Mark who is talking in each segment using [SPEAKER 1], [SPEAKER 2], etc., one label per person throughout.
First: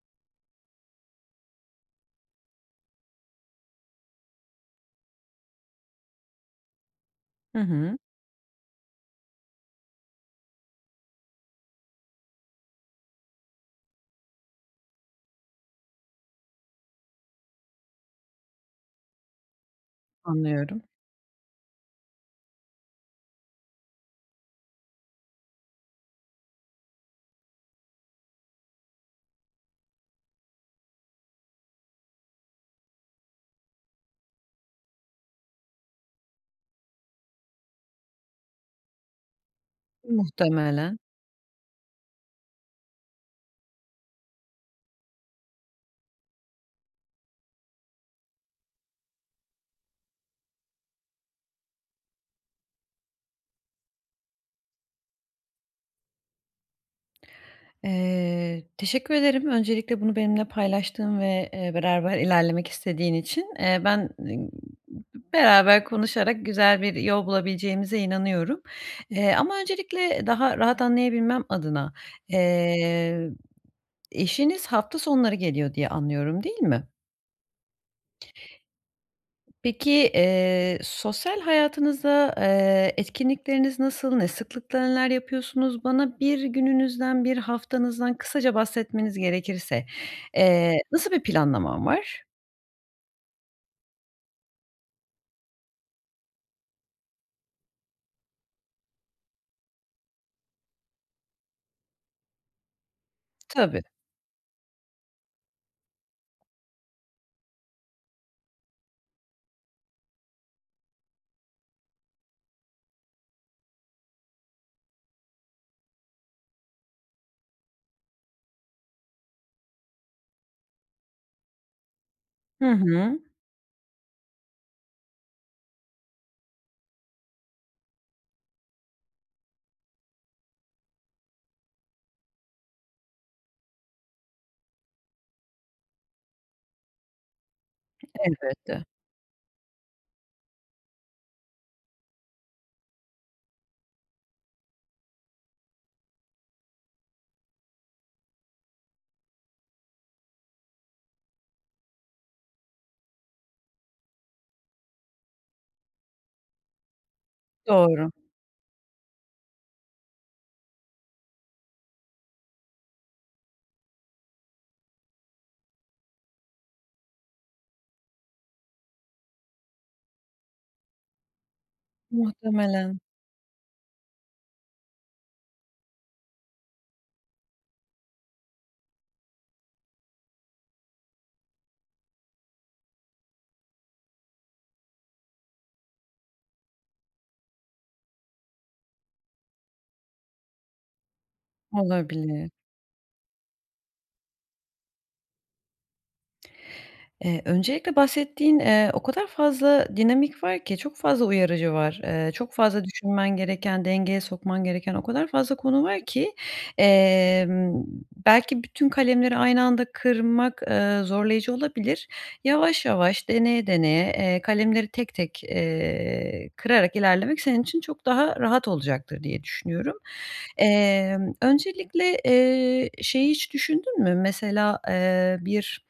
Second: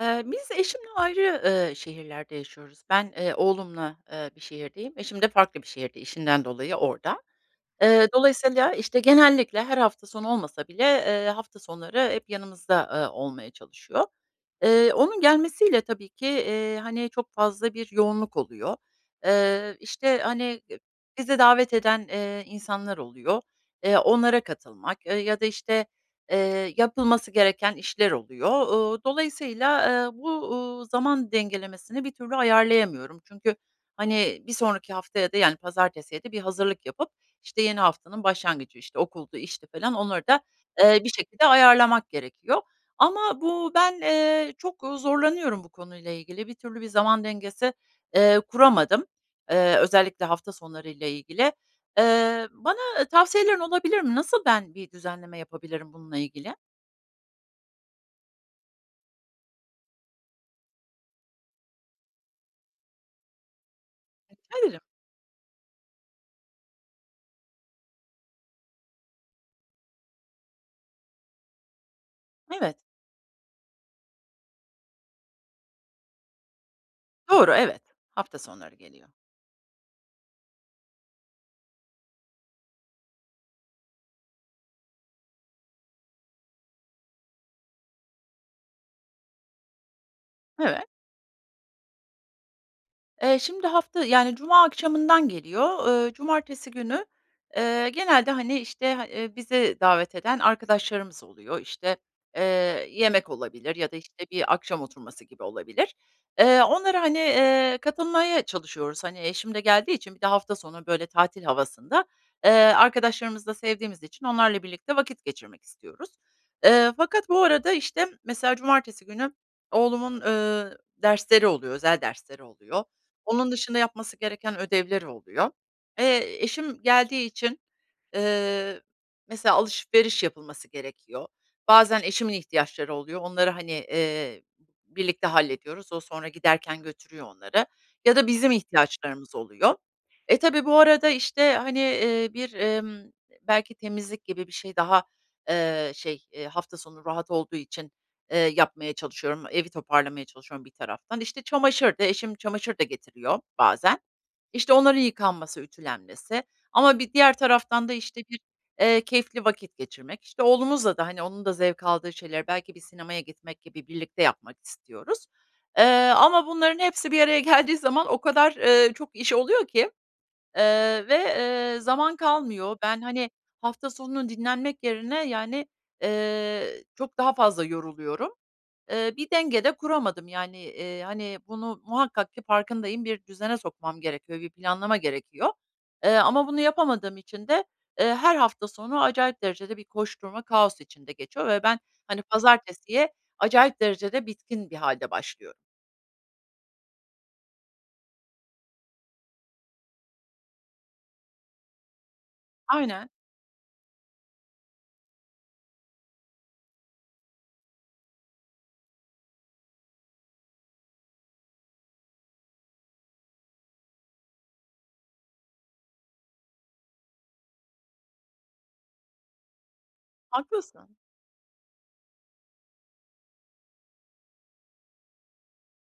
[SPEAKER 1] Eee, biz eşimle ayrı, eee, şehirlerde yaşıyoruz. Ben, eee, oğlumla, eee, bir şehirdeyim. Eşim de farklı bir şehirde. İşinden dolayı orada.
[SPEAKER 2] Hı hı.
[SPEAKER 1] Eee, dolayısıyla, işte, genellikle her hafta sonu olmasa bile, eee, hafta sonları hep yanımızda, eee, olmaya çalışıyor. Iıı, onun gelmesiyle tabii ki, eee, hani, çok fazla bir yoğunluk oluyor. Eee, işte, hani
[SPEAKER 2] Anlıyorum.
[SPEAKER 1] bizi davet eden, eee, insanlar oluyor. Eee, onlara katılmak, eee, ya da işte, eee, yapılması gereken işler oluyor. Uuu, dolayısıyla, eee, bu, uuu, zaman dengelemesini bir türlü ayarlayamıyorum. Çünkü hani, bir sonraki haftaya da yani, pazartesiye de bir hazırlık yapıp işte, yeni haftanın başlangıcı, işte, okuldu, işti falan onları da,
[SPEAKER 2] Muhtemelen.
[SPEAKER 1] eee, bir şekilde ayarlamak gerekiyor. Ama bu ben, eee, çok zorlanıyorum bu konuyla ilgili. Bir türlü bir zaman dengesi, eee, kuramadım. Eee, özellikle hafta sonları ile ilgili. Eee, bana ı tavsiyelerin olabilir mi? Nasıl ben bir düzenleme yapabilirim bununla ilgili?
[SPEAKER 2] Eee, teşekkür ederim. Öncelikle bunu benimle paylaştığın ve, eee, beraber ilerlemek istediğin için, eee, ben
[SPEAKER 1] [unintelligible]
[SPEAKER 2] beraber konuşarak güzel bir yol bulabileceğimize inanıyorum. Eee, ama öncelikle daha rahat anlayabilmem adına,
[SPEAKER 1] Evet.
[SPEAKER 2] eee eşiniz hafta sonları geliyor diye anlıyorum değil mi?
[SPEAKER 1] Doğru evet, hafta sonları geliyor.
[SPEAKER 2] Peki, eee, sosyal hayatınızda, eee, etkinlikleriniz nasıl? Ne sıklıkla neler yapıyorsunuz? Bana 1 gününüzden, 1 haftanızdan kısaca bahsetmeniz gerekirse, eee,
[SPEAKER 1] Evet.
[SPEAKER 2] nasıl bir planlaman var?
[SPEAKER 1] Eee, şimdi hafta yani, cuma akşamından geliyor. Iıı, cumartesi günü, eee, genelde, hani, işte, ha bizi davet eden arkadaşlarımız oluyor. İşte, eee, yemek olabilir
[SPEAKER 2] Tabii.
[SPEAKER 1] ya da, işte, bir akşam oturması gibi olabilir. Eee, onlara, hani, eee, katılmaya çalışıyoruz. Hani, eşim de geldiği için bir de hafta sonu, böyle, tatil havasında, ııı, arkadaşlarımızı da sevdiğimiz için onlarla birlikte vakit geçirmek istiyoruz. Iıı, fakat bu arada, işte, mesela cumartesi günü oğlumun, ııı, dersleri oluyor, özel dersleri
[SPEAKER 2] Hı
[SPEAKER 1] oluyor.
[SPEAKER 2] hı.
[SPEAKER 1] Onun dışında yapması gereken ödevleri oluyor. Eee, eşim geldiği için, ııı, mesela, alışveriş yapılması gerekiyor. Bazen eşimin ihtiyaçları oluyor. Onları, hani, eee, birlikte hallediyoruz. O sonra giderken götürüyor onları ya da bizim
[SPEAKER 2] Elbette.
[SPEAKER 1] ihtiyaçlarımız oluyor. E, tabii, bu arada, işte, hani, ııı, bir, ımm, belki temizlik gibi bir şey daha, eee, şey, eee, hafta sonu rahat olduğu için, eee, yapmaya çalışıyorum. Evi toparlamaya çalışıyorum bir taraftan. İşte, çamaşır da, eşim çamaşır da getiriyor bazen. İşte, onların yıkanması, ütülenmesi ama bir diğer taraftan da,
[SPEAKER 2] Doğru.
[SPEAKER 1] işte, bir, eee, keyifli vakit geçirmek, işte, oğlumuzla da, hani, onun da zevk aldığı şeyleri belki bir sinemaya gitmek gibi birlikte yapmak istiyoruz. Eee, ama bunların hepsi bir araya geldiği zaman o kadar, ııı, çok iş oluyor ki, ııı, ve, eee, zaman kalmıyor.
[SPEAKER 2] Muhtemelen.
[SPEAKER 1] Ben, hani, hafta sonunu dinlenmek yerine, yani, eee, çok daha fazla yoruluyorum. Iıı, bir denge de kuramadım, yani, ııı, hani bunu muhakkak ki farkındayım, bir düzene sokmam gerekiyor, bir planlama gerekiyor, eee, ama bunu yapamadığım için de, ııı, her hafta sonu acayip derecede bir koşturma, kaos içinde geçiyor ve ben, hani,
[SPEAKER 2] Olabilir.
[SPEAKER 1] pazartesiye acayip derecede bitkin bir hâlde başlıyorum.
[SPEAKER 2] Eee, öncelikle bahsettiğin, eee, o kadar fazla dinamik var ki çok fazla uyarıcı var. Eee, çok fazla
[SPEAKER 1] Aynen.
[SPEAKER 2] düşünmen gereken, dengeye sokman gereken o kadar fazla konu var ki, emm, belki bütün kalemleri aynı anda kırmak, ııı, zorlayıcı olabilir. Yavaş yavaş, deneye deneye, eee, kalemleri tek tek, eee, kırarak ilerlemek senin için çok daha rahat olacaktır diye düşünüyorum.
[SPEAKER 1] Haklısın.
[SPEAKER 2] Emm, öncelikle, eee, şeyi hiç düşündün mü? Mesela, eee, bir,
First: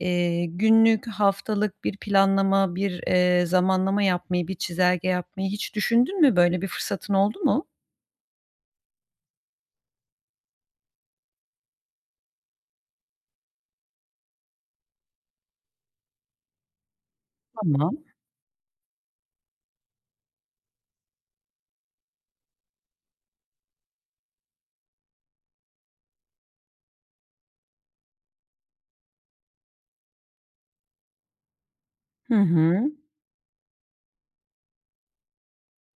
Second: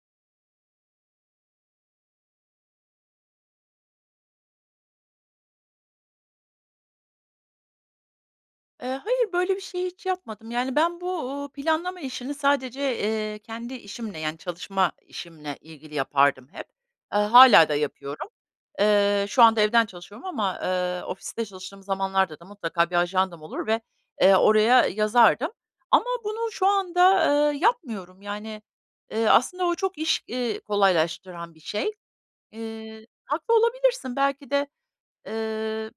[SPEAKER 2] eee, günlük, haftalık bir planlama, bir, eee, zamanlama yapmayı, bir çizelge yapmayı hiç düşündün mü? Böyle bir fırsatın oldu mu?
[SPEAKER 1] Eee, hayır, böyle bir şey hiç yapmadım, yani, ben bu, uuu, planlama işini sadece, eee, kendi işimle, yani, çalışma işimle ilgili yapardım hep. Eee, hâlâ da
[SPEAKER 2] Tamam.
[SPEAKER 1] yapıyorum. Eee, şu anda evden çalışıyorum ama, eee, ofiste çalıştığım zamanlarda da mutlaka bir ajandam olur ve, eee, oraya yazardım ama bunu şu anda, eee, yapmıyorum, yani, eee, aslında o çok iş, iii, kolaylaştıran bir şey.
[SPEAKER 2] Hı hı.
[SPEAKER 1] Eee, haklı olabilirsin. Belki de, eee,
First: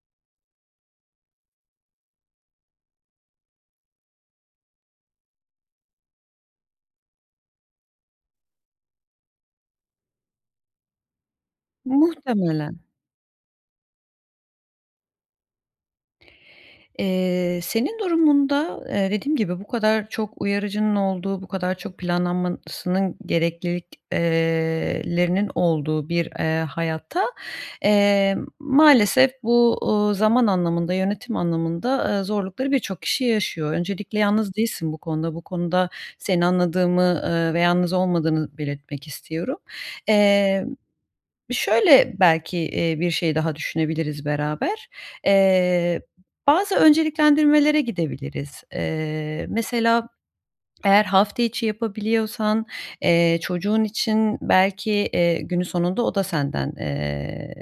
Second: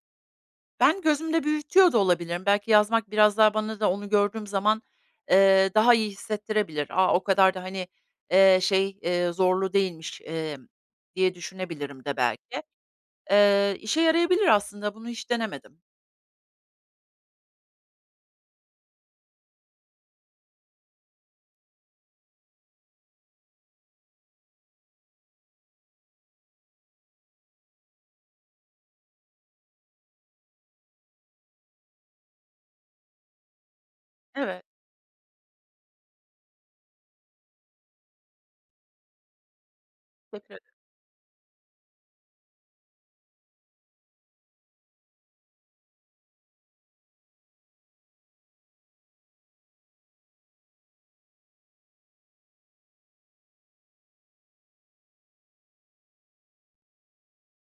[SPEAKER 1] ben gözümde büyütüyor da olabilirim. Belki yazmak biraz daha bana da onu gördüğüm zaman, eee, daha iyi hissettirebilir. A! O kadar da, eee, hani, şey, eee, zorlu değilmiş, eee, diye düşünebilirim de belki.
[SPEAKER 2] Muhtemelen.
[SPEAKER 1] Eee, işe yarayabilir aslında, bunu hiç denemedim.
[SPEAKER 2] Eee, senin durumunda, eee, dediğim gibi, bu kadar çok uyarıcının olduğu, bu kadar çok planlanmasının gereklilik eee, lerinin olduğu bir, eee, hayatta, eee, maalesef bu, uuu, zaman anlamında, yönetim anlamında, aaa, zorlukları birçok kişi yaşıyor. Öncelikle yalnız
[SPEAKER 1] Evet.
[SPEAKER 2] değilsin bu konuda. Bu konuda seni anladığımı, eee, ve yalnız olmadığını belirtmek istiyorum.
[SPEAKER 1] Bakarım.
[SPEAKER 2] Eee, şöyle, belki, iii, bir şey daha düşünebiliriz beraber. Eee, bazı önceliklendirmelere gidebiliriz. Eee, mesela, eğer hafta içi yapabiliyorsan, eee, çocuğun için belki, eee, günün sonunda o da senden, eee,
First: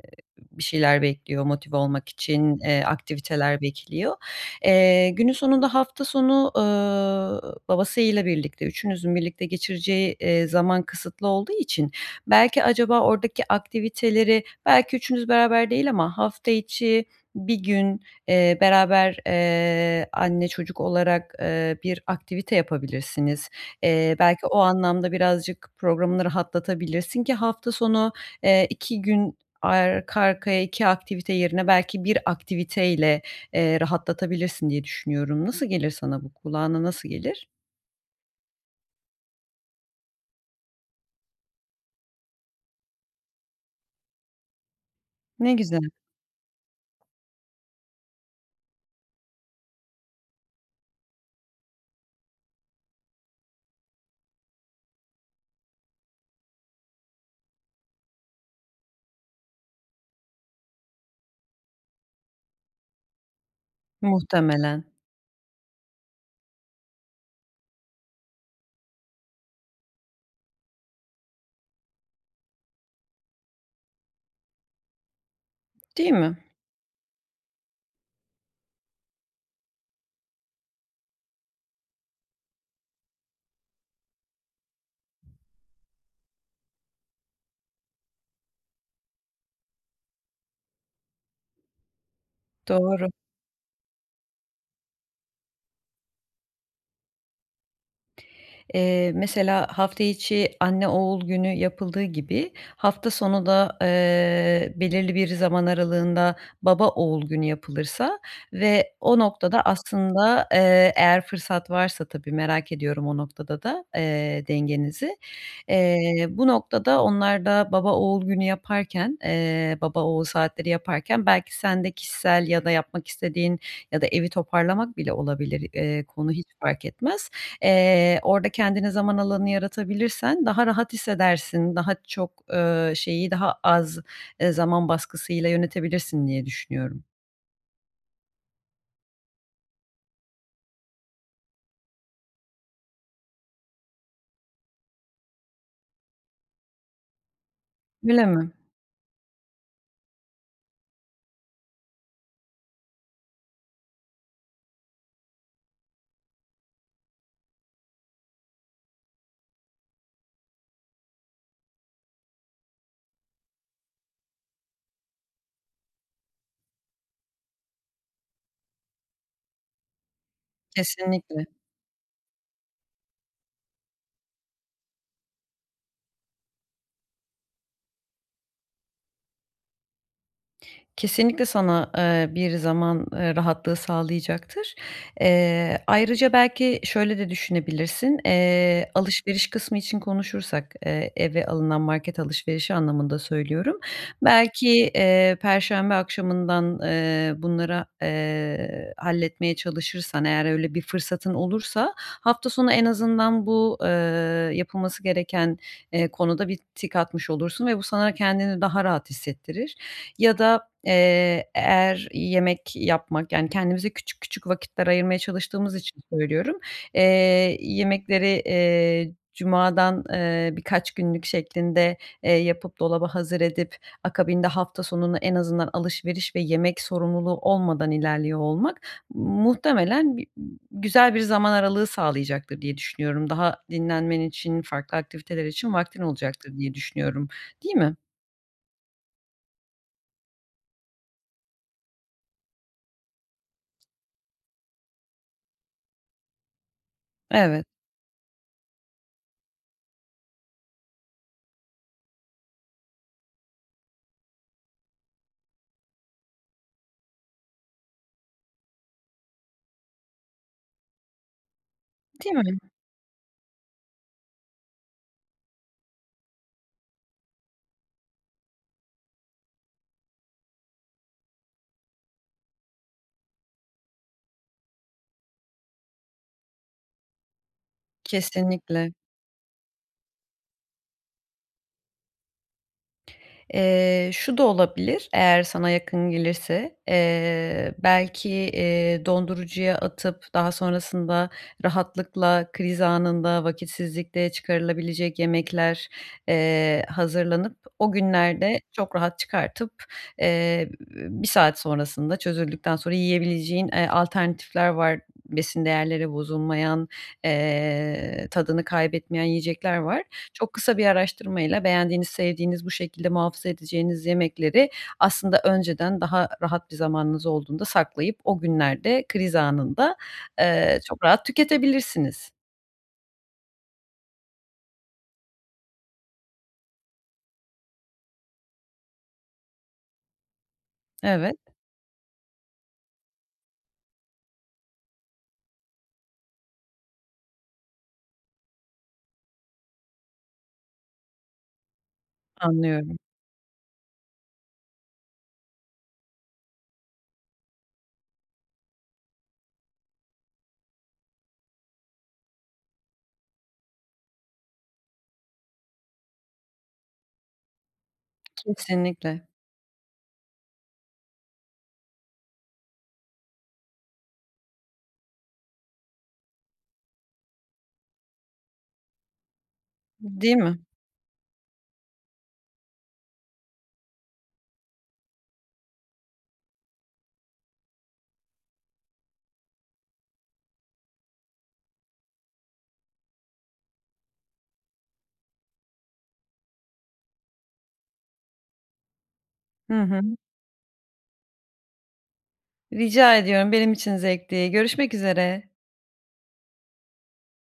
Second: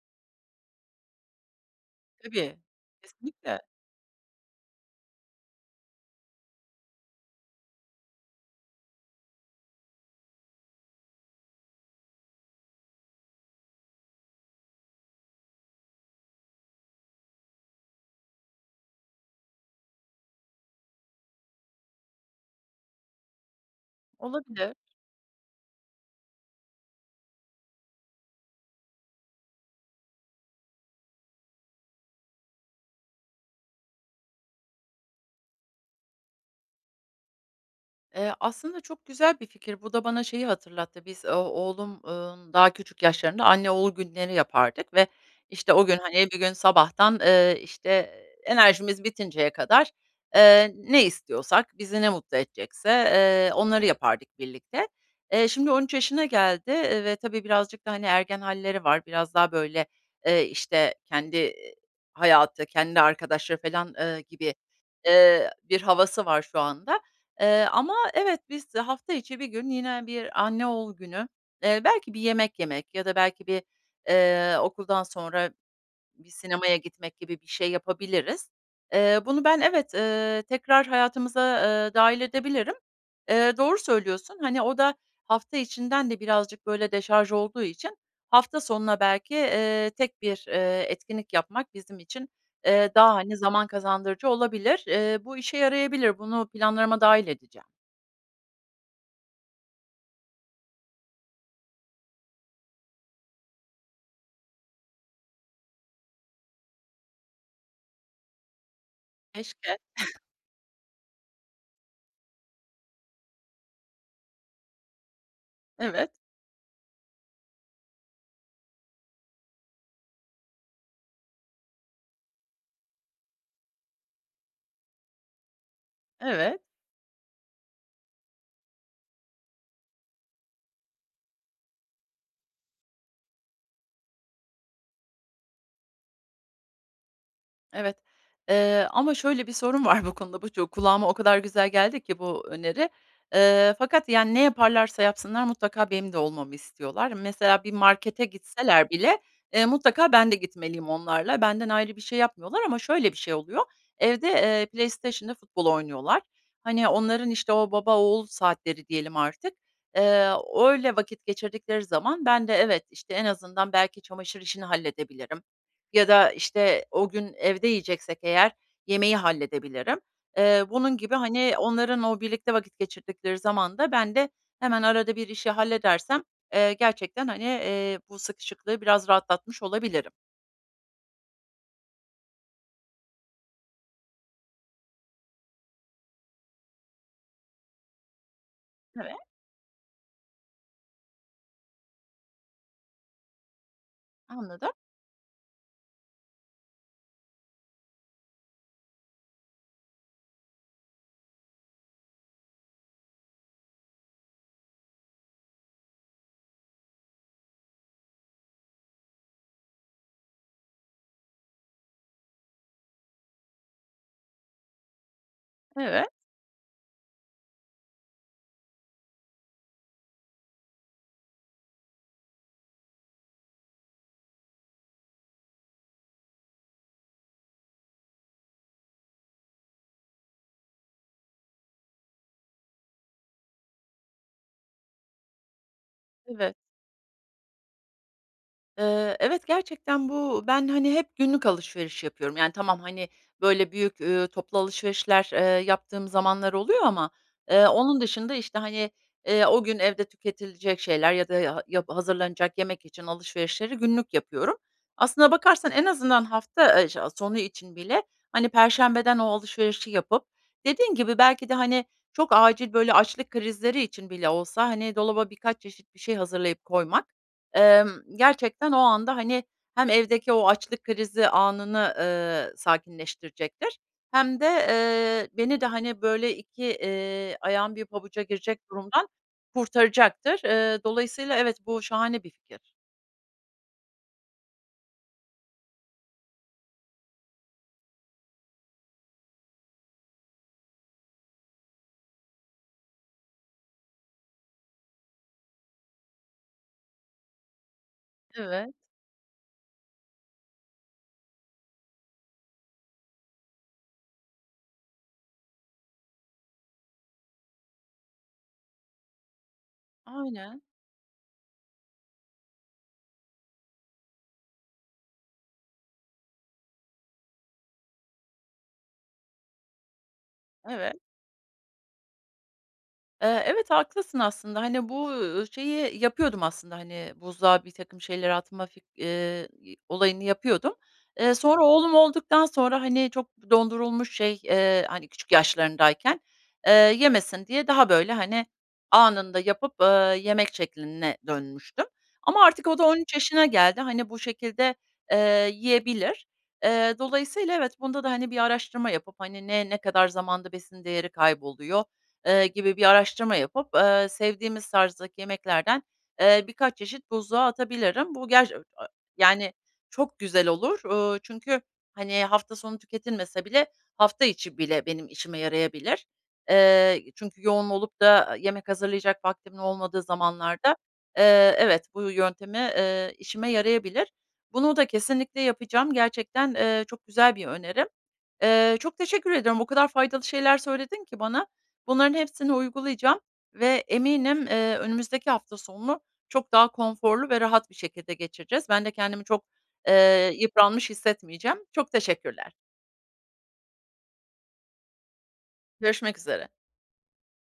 [SPEAKER 2] bir şeyler bekliyor, motive olmak için,
[SPEAKER 1] Tabii,
[SPEAKER 2] eee, aktiviteler
[SPEAKER 1] kesinlikle.
[SPEAKER 2] bekliyor. Eee, günün sonunda hafta sonu, ııı, babasıyla birlikte, üçünüzün birlikte geçireceği, eee, zaman kısıtlı olduğu için belki acaba oradaki aktiviteleri, belki üçünüz beraber değil ama hafta içi 1 gün, eee, beraber, eee, anne çocuk olarak, eee, bir aktivite yapabilirsiniz. Eee, belki o
[SPEAKER 1] Olabilir.
[SPEAKER 2] anlamda birazcık programını rahatlatabilirsin ki hafta sonu, eee, 2 gün arka arkaya 2 aktivite yerine belki 1 aktiviteyle, eee, rahatlatabilirsin diye düşünüyorum. Nasıl gelir sana, bu kulağına nasıl gelir?
[SPEAKER 1] Eee, aslında çok güzel bir fikir. Bu da bana şeyi hatırlattı. Biz o oğlum, ımm, daha küçük yaşlarında anne oğul günleri yapardık ve,
[SPEAKER 2] Ne
[SPEAKER 1] işte,
[SPEAKER 2] güzel.
[SPEAKER 1] o gün, hani, bir gün sabahtan, ııı, işte, enerjimiz bitinceye kadar, ııı, ne istiyorsak, bizi ne mutlu edecekse, ııı, onları yapardık birlikte. Eee, şimdi 13 yaşına geldi, eee, ve tabii birazcık da, hani, ergen halleri var. Biraz daha, böyle, ııı, işte, kendi hayatı, kendi arkadaşları felan, ııı, gibi,
[SPEAKER 2] Muhtemelen.
[SPEAKER 1] ııı, bir havası var şu anda. Eee, ama, evet, biz, eee, hafta içi bir gün yine bir anne oğul günü, eee, belki bir yemek yemek ya da belki bir, ııı, okuldan sonra
[SPEAKER 2] Değil
[SPEAKER 1] bir
[SPEAKER 2] mi?
[SPEAKER 1] sinemaya gitmek gibi bir şey yapabiliriz. Eee, bunu ben, evet, ııı, tekrar hayatımıza, ııı, dâhil edebilirim. Eee, doğru söylüyorsun. Hani, o da hafta içinden de birazcık, böyle, deşarj olduğu için hafta sonuna belki, eee, tek bir, eee, etkinlik yapmak bizim için, eee,
[SPEAKER 2] Doğru.
[SPEAKER 1] daha, hani, zaman kazandırıcı olabilir. Eee, bu işe yarayabilir. Bunu planlarıma dâhil edeceğim.
[SPEAKER 2] Eee, mesela, hafta içi anne oğul günü yapıldığı gibi hafta sonu da, eee, belirli bir zaman aralığında baba oğul günü yapılırsa ve o noktada
[SPEAKER 1] Keşke.
[SPEAKER 2] aslında, eee, eğer fırsat varsa tabii. Merak ediyorum o noktada da, eee, dengenizi.
[SPEAKER 1] Evet.
[SPEAKER 2] Eee, bu noktada onlar da baba oğul günü yaparken, eee, baba oğul saatleri yaparken belki sen de kişisel ya da yapmak istediğin ya da evi toparlamak bile olabilir. Eee, konu hiç
[SPEAKER 1] Evet.
[SPEAKER 2] fark etmez. Eee, orada kendine zaman alanı yaratabilirsen daha rahat hissedersin, daha çok, eee, şeyi daha az, eee, zaman baskısıyla yönetebilirsin diye düşünüyorum.
[SPEAKER 1] Evet, eee, ama şöyle bir sorun var bu konuda, bu çok kulağıma o kadar güzel geldi ki bu öneri. E ee, fakat, yani, ne yaparlarsa yapsınlar mutlaka benim de olmamı istiyorlar. Mesela, bir markete
[SPEAKER 2] [unintelligible]
[SPEAKER 1] gitseler bile, eee, mutlaka ben de gitmeliyim onlarla. Benden ayrı bir şey yapmıyorlar ama şöyle bir şey oluyor, evde, eee, PlayStation'la futbol oynuyorlar. Hani, onların, işte, o baba oğul saatleri diyelim artık, eee, öyle vakit geçirdikleri zaman ben de evet, işte en azından belki çamaşır işini halledebilirim ya da, işte, o gün evde yiyeceksek eğer yemeği halledebilirim. Eee, bunun gibi,
[SPEAKER 2] Kesinlikle.
[SPEAKER 1] hani, onların o birlikte vakit geçirdikleri zamanda ben de hemen arada bir işi halledersem, eee, gerçekten, hani, eee, bu sıkışıklığı biraz rahatlatmış olabilirim.
[SPEAKER 2] Kesinlikle sana, eee, bir zaman, eee, rahatlığı sağlayacaktır. Eee, ayrıca belki şöyle de düşünebilirsin. Eee,
[SPEAKER 1] [unintelligible]
[SPEAKER 2] alışveriş kısmı için konuşursak, eee, eve alınan market alışverişi anlamında söylüyorum, belki,
[SPEAKER 1] Anladım.
[SPEAKER 2] eee, perşembe akşamından, eee, bunlara, eee, halletmeye çalışırsan eğer öyle bir fırsatın olursa, hafta sonu en azından bu, eee, yapılması gereken, eee, konuda bir tik atmış olursun ve bu sana kendini daha rahat hissettirir ya da, eee, eğer yemek yapmak, yani, kendimize küçük küçük vakitler ayırmaya çalıştığımız için
[SPEAKER 1] Evet.
[SPEAKER 2] söylüyorum, eee, yemekleri, eee, cumadan, eee, birkaç günlük şeklinde, eee, yapıp dolaba hazır edip akabinde hafta sonunu en azından alışveriş ve yemek sorumluluğu olmadan ilerliyor olmak muhtemelen güzel bir zaman aralığı sağlayacaktır diye düşünüyorum. Daha dinlenmen için, farklı aktiviteler için vaktin
[SPEAKER 1] Evet.
[SPEAKER 2] olacaktır diye düşünüyorum. Değil mi?
[SPEAKER 1] Eee, evet, gerçekten bu, ben, hani, hep günlük alışveriş yapıyorum. Yani, tamam, hani, böyle, büyük, eee, toplu alışverişler, eee, yaptığım zamanlar oluyor ama,
[SPEAKER 2] Evet.
[SPEAKER 1] eee, onun dışında, işte, hani, eee, o gün evde tüketilecek şeyler ya da ya yap hazırlanacak yemek için alışverişleri günlük yapıyorum. Aslına bakarsan en azından hafta, eee, şe sonu için bile, hani, perşembeden o alışverişi yapıp dediğin gibi belki de, hani, çok
[SPEAKER 2] Değil mi?
[SPEAKER 1] acil, böyle, açlık krizleri için bile olsa, hani, dolaba birkaç çeşit bir şey hazırlayıp koymak, emm, gerçekten o anda, hani, hem evdeki o açlık krizi anını, eee, sakinleştirecektir hem de, eee, beni de, hani, böyle, iki, eee, ayağım bir pabuca girecek
[SPEAKER 2] Kesinlikle.
[SPEAKER 1] durumdan kurtaracaktır. Eee, dolayısıyla evet, bu şahane bir fikir.
[SPEAKER 2] Eee, şu da olabilir eğer sana yakın gelirse, eee, belki, eee, dondurucuya atıp daha sonrasında rahatlıkla kriz anında vakitsizlikte çıkarılabilecek yemekler, eee, hazırlanıp o günlerde
[SPEAKER 1] Evet.
[SPEAKER 2] çok rahat çıkartıp, eee, 1 saat sonrasında çözüldükten sonra yiyebileceğin, eee, alternatifler var besin değerleri bozulmayan, eee, tadını kaybetmeyen yiyecekler var. Çok
[SPEAKER 1] Aynen.
[SPEAKER 2] kısa bir araştırmayla beğendiğiniz, sevdiğiniz, bu şekilde muhafaza edeceğiniz yemekleri aslında önceden daha rahat bir zamanınız olduğunda saklayıp o günlerde kriz anında, eee,
[SPEAKER 1] Evet.
[SPEAKER 2] çok rahat tüketebilirsiniz.
[SPEAKER 1] Eee, evet, haklısın aslında, hani, bu, uuu, şeyi yapıyordum aslında, hani, buzluğa birtakım şeyler atma fik eee, olayını yapıyordum. Eee,
[SPEAKER 2] Evet.
[SPEAKER 1] sonra oğlum olduktan sonra, hani, çok dondurulmuş şey, eee, hani, küçük yaşlarındayken, eee, yemesin diye daha, böyle, hani, anında yapıp, ııı yemek şekline dönmüştüm. Ama artık o da on
[SPEAKER 2] Anlıyorum.
[SPEAKER 1] üç yaşına geldi. Hani, bu şekilde, eee, yiyebilir. Eee, dolayısıyla evet, bunda da, hani, bir araştırma yapıp, hani, ne, ne kadar zamanda besin değeri kayboluyor, eee, gibi bir araştırma yapıp, eee, sevdiğimiz tarzdaki yemeklerden, eee, birkaç çeşit buzluğa atabilirim. Bu [unintelligible]
[SPEAKER 2] Kesinlikle.
[SPEAKER 1] yani, çok güzel olur. Uuu, çünkü, hani, hafta sonu tüketilmese bile hafta içi bile benim işime yarayabilir. Eee, çünkü yoğun olup da yemek hazırlayacak vaktimin olmadığı
[SPEAKER 2] D değil mi?
[SPEAKER 1] zamanlarda, eee, evet, bu yöntemi, eee, işime yarayabilir. Bunu da kesinlikle yapacağım. Gerçekten, eee, çok güzel bir önerim. Eee, çok teşekkür ediyorum. O kadar faydalı şeyler söyledin ki bana, bunların hepsini uygulayacağım ve eminim, eee, önümüzdeki hafta sonunu çok daha konforlu ve rahat bir şekilde geçireceğiz. Ben de kendimi çok,
[SPEAKER 2] Hı hı.
[SPEAKER 1] eee yıpranmış hissetmeyeceğim. Çok teşekkürler.
[SPEAKER 2] Rica ediyorum. Benim için zevkti. Görüşmek üzere.
[SPEAKER 1] Görüşmek üzere.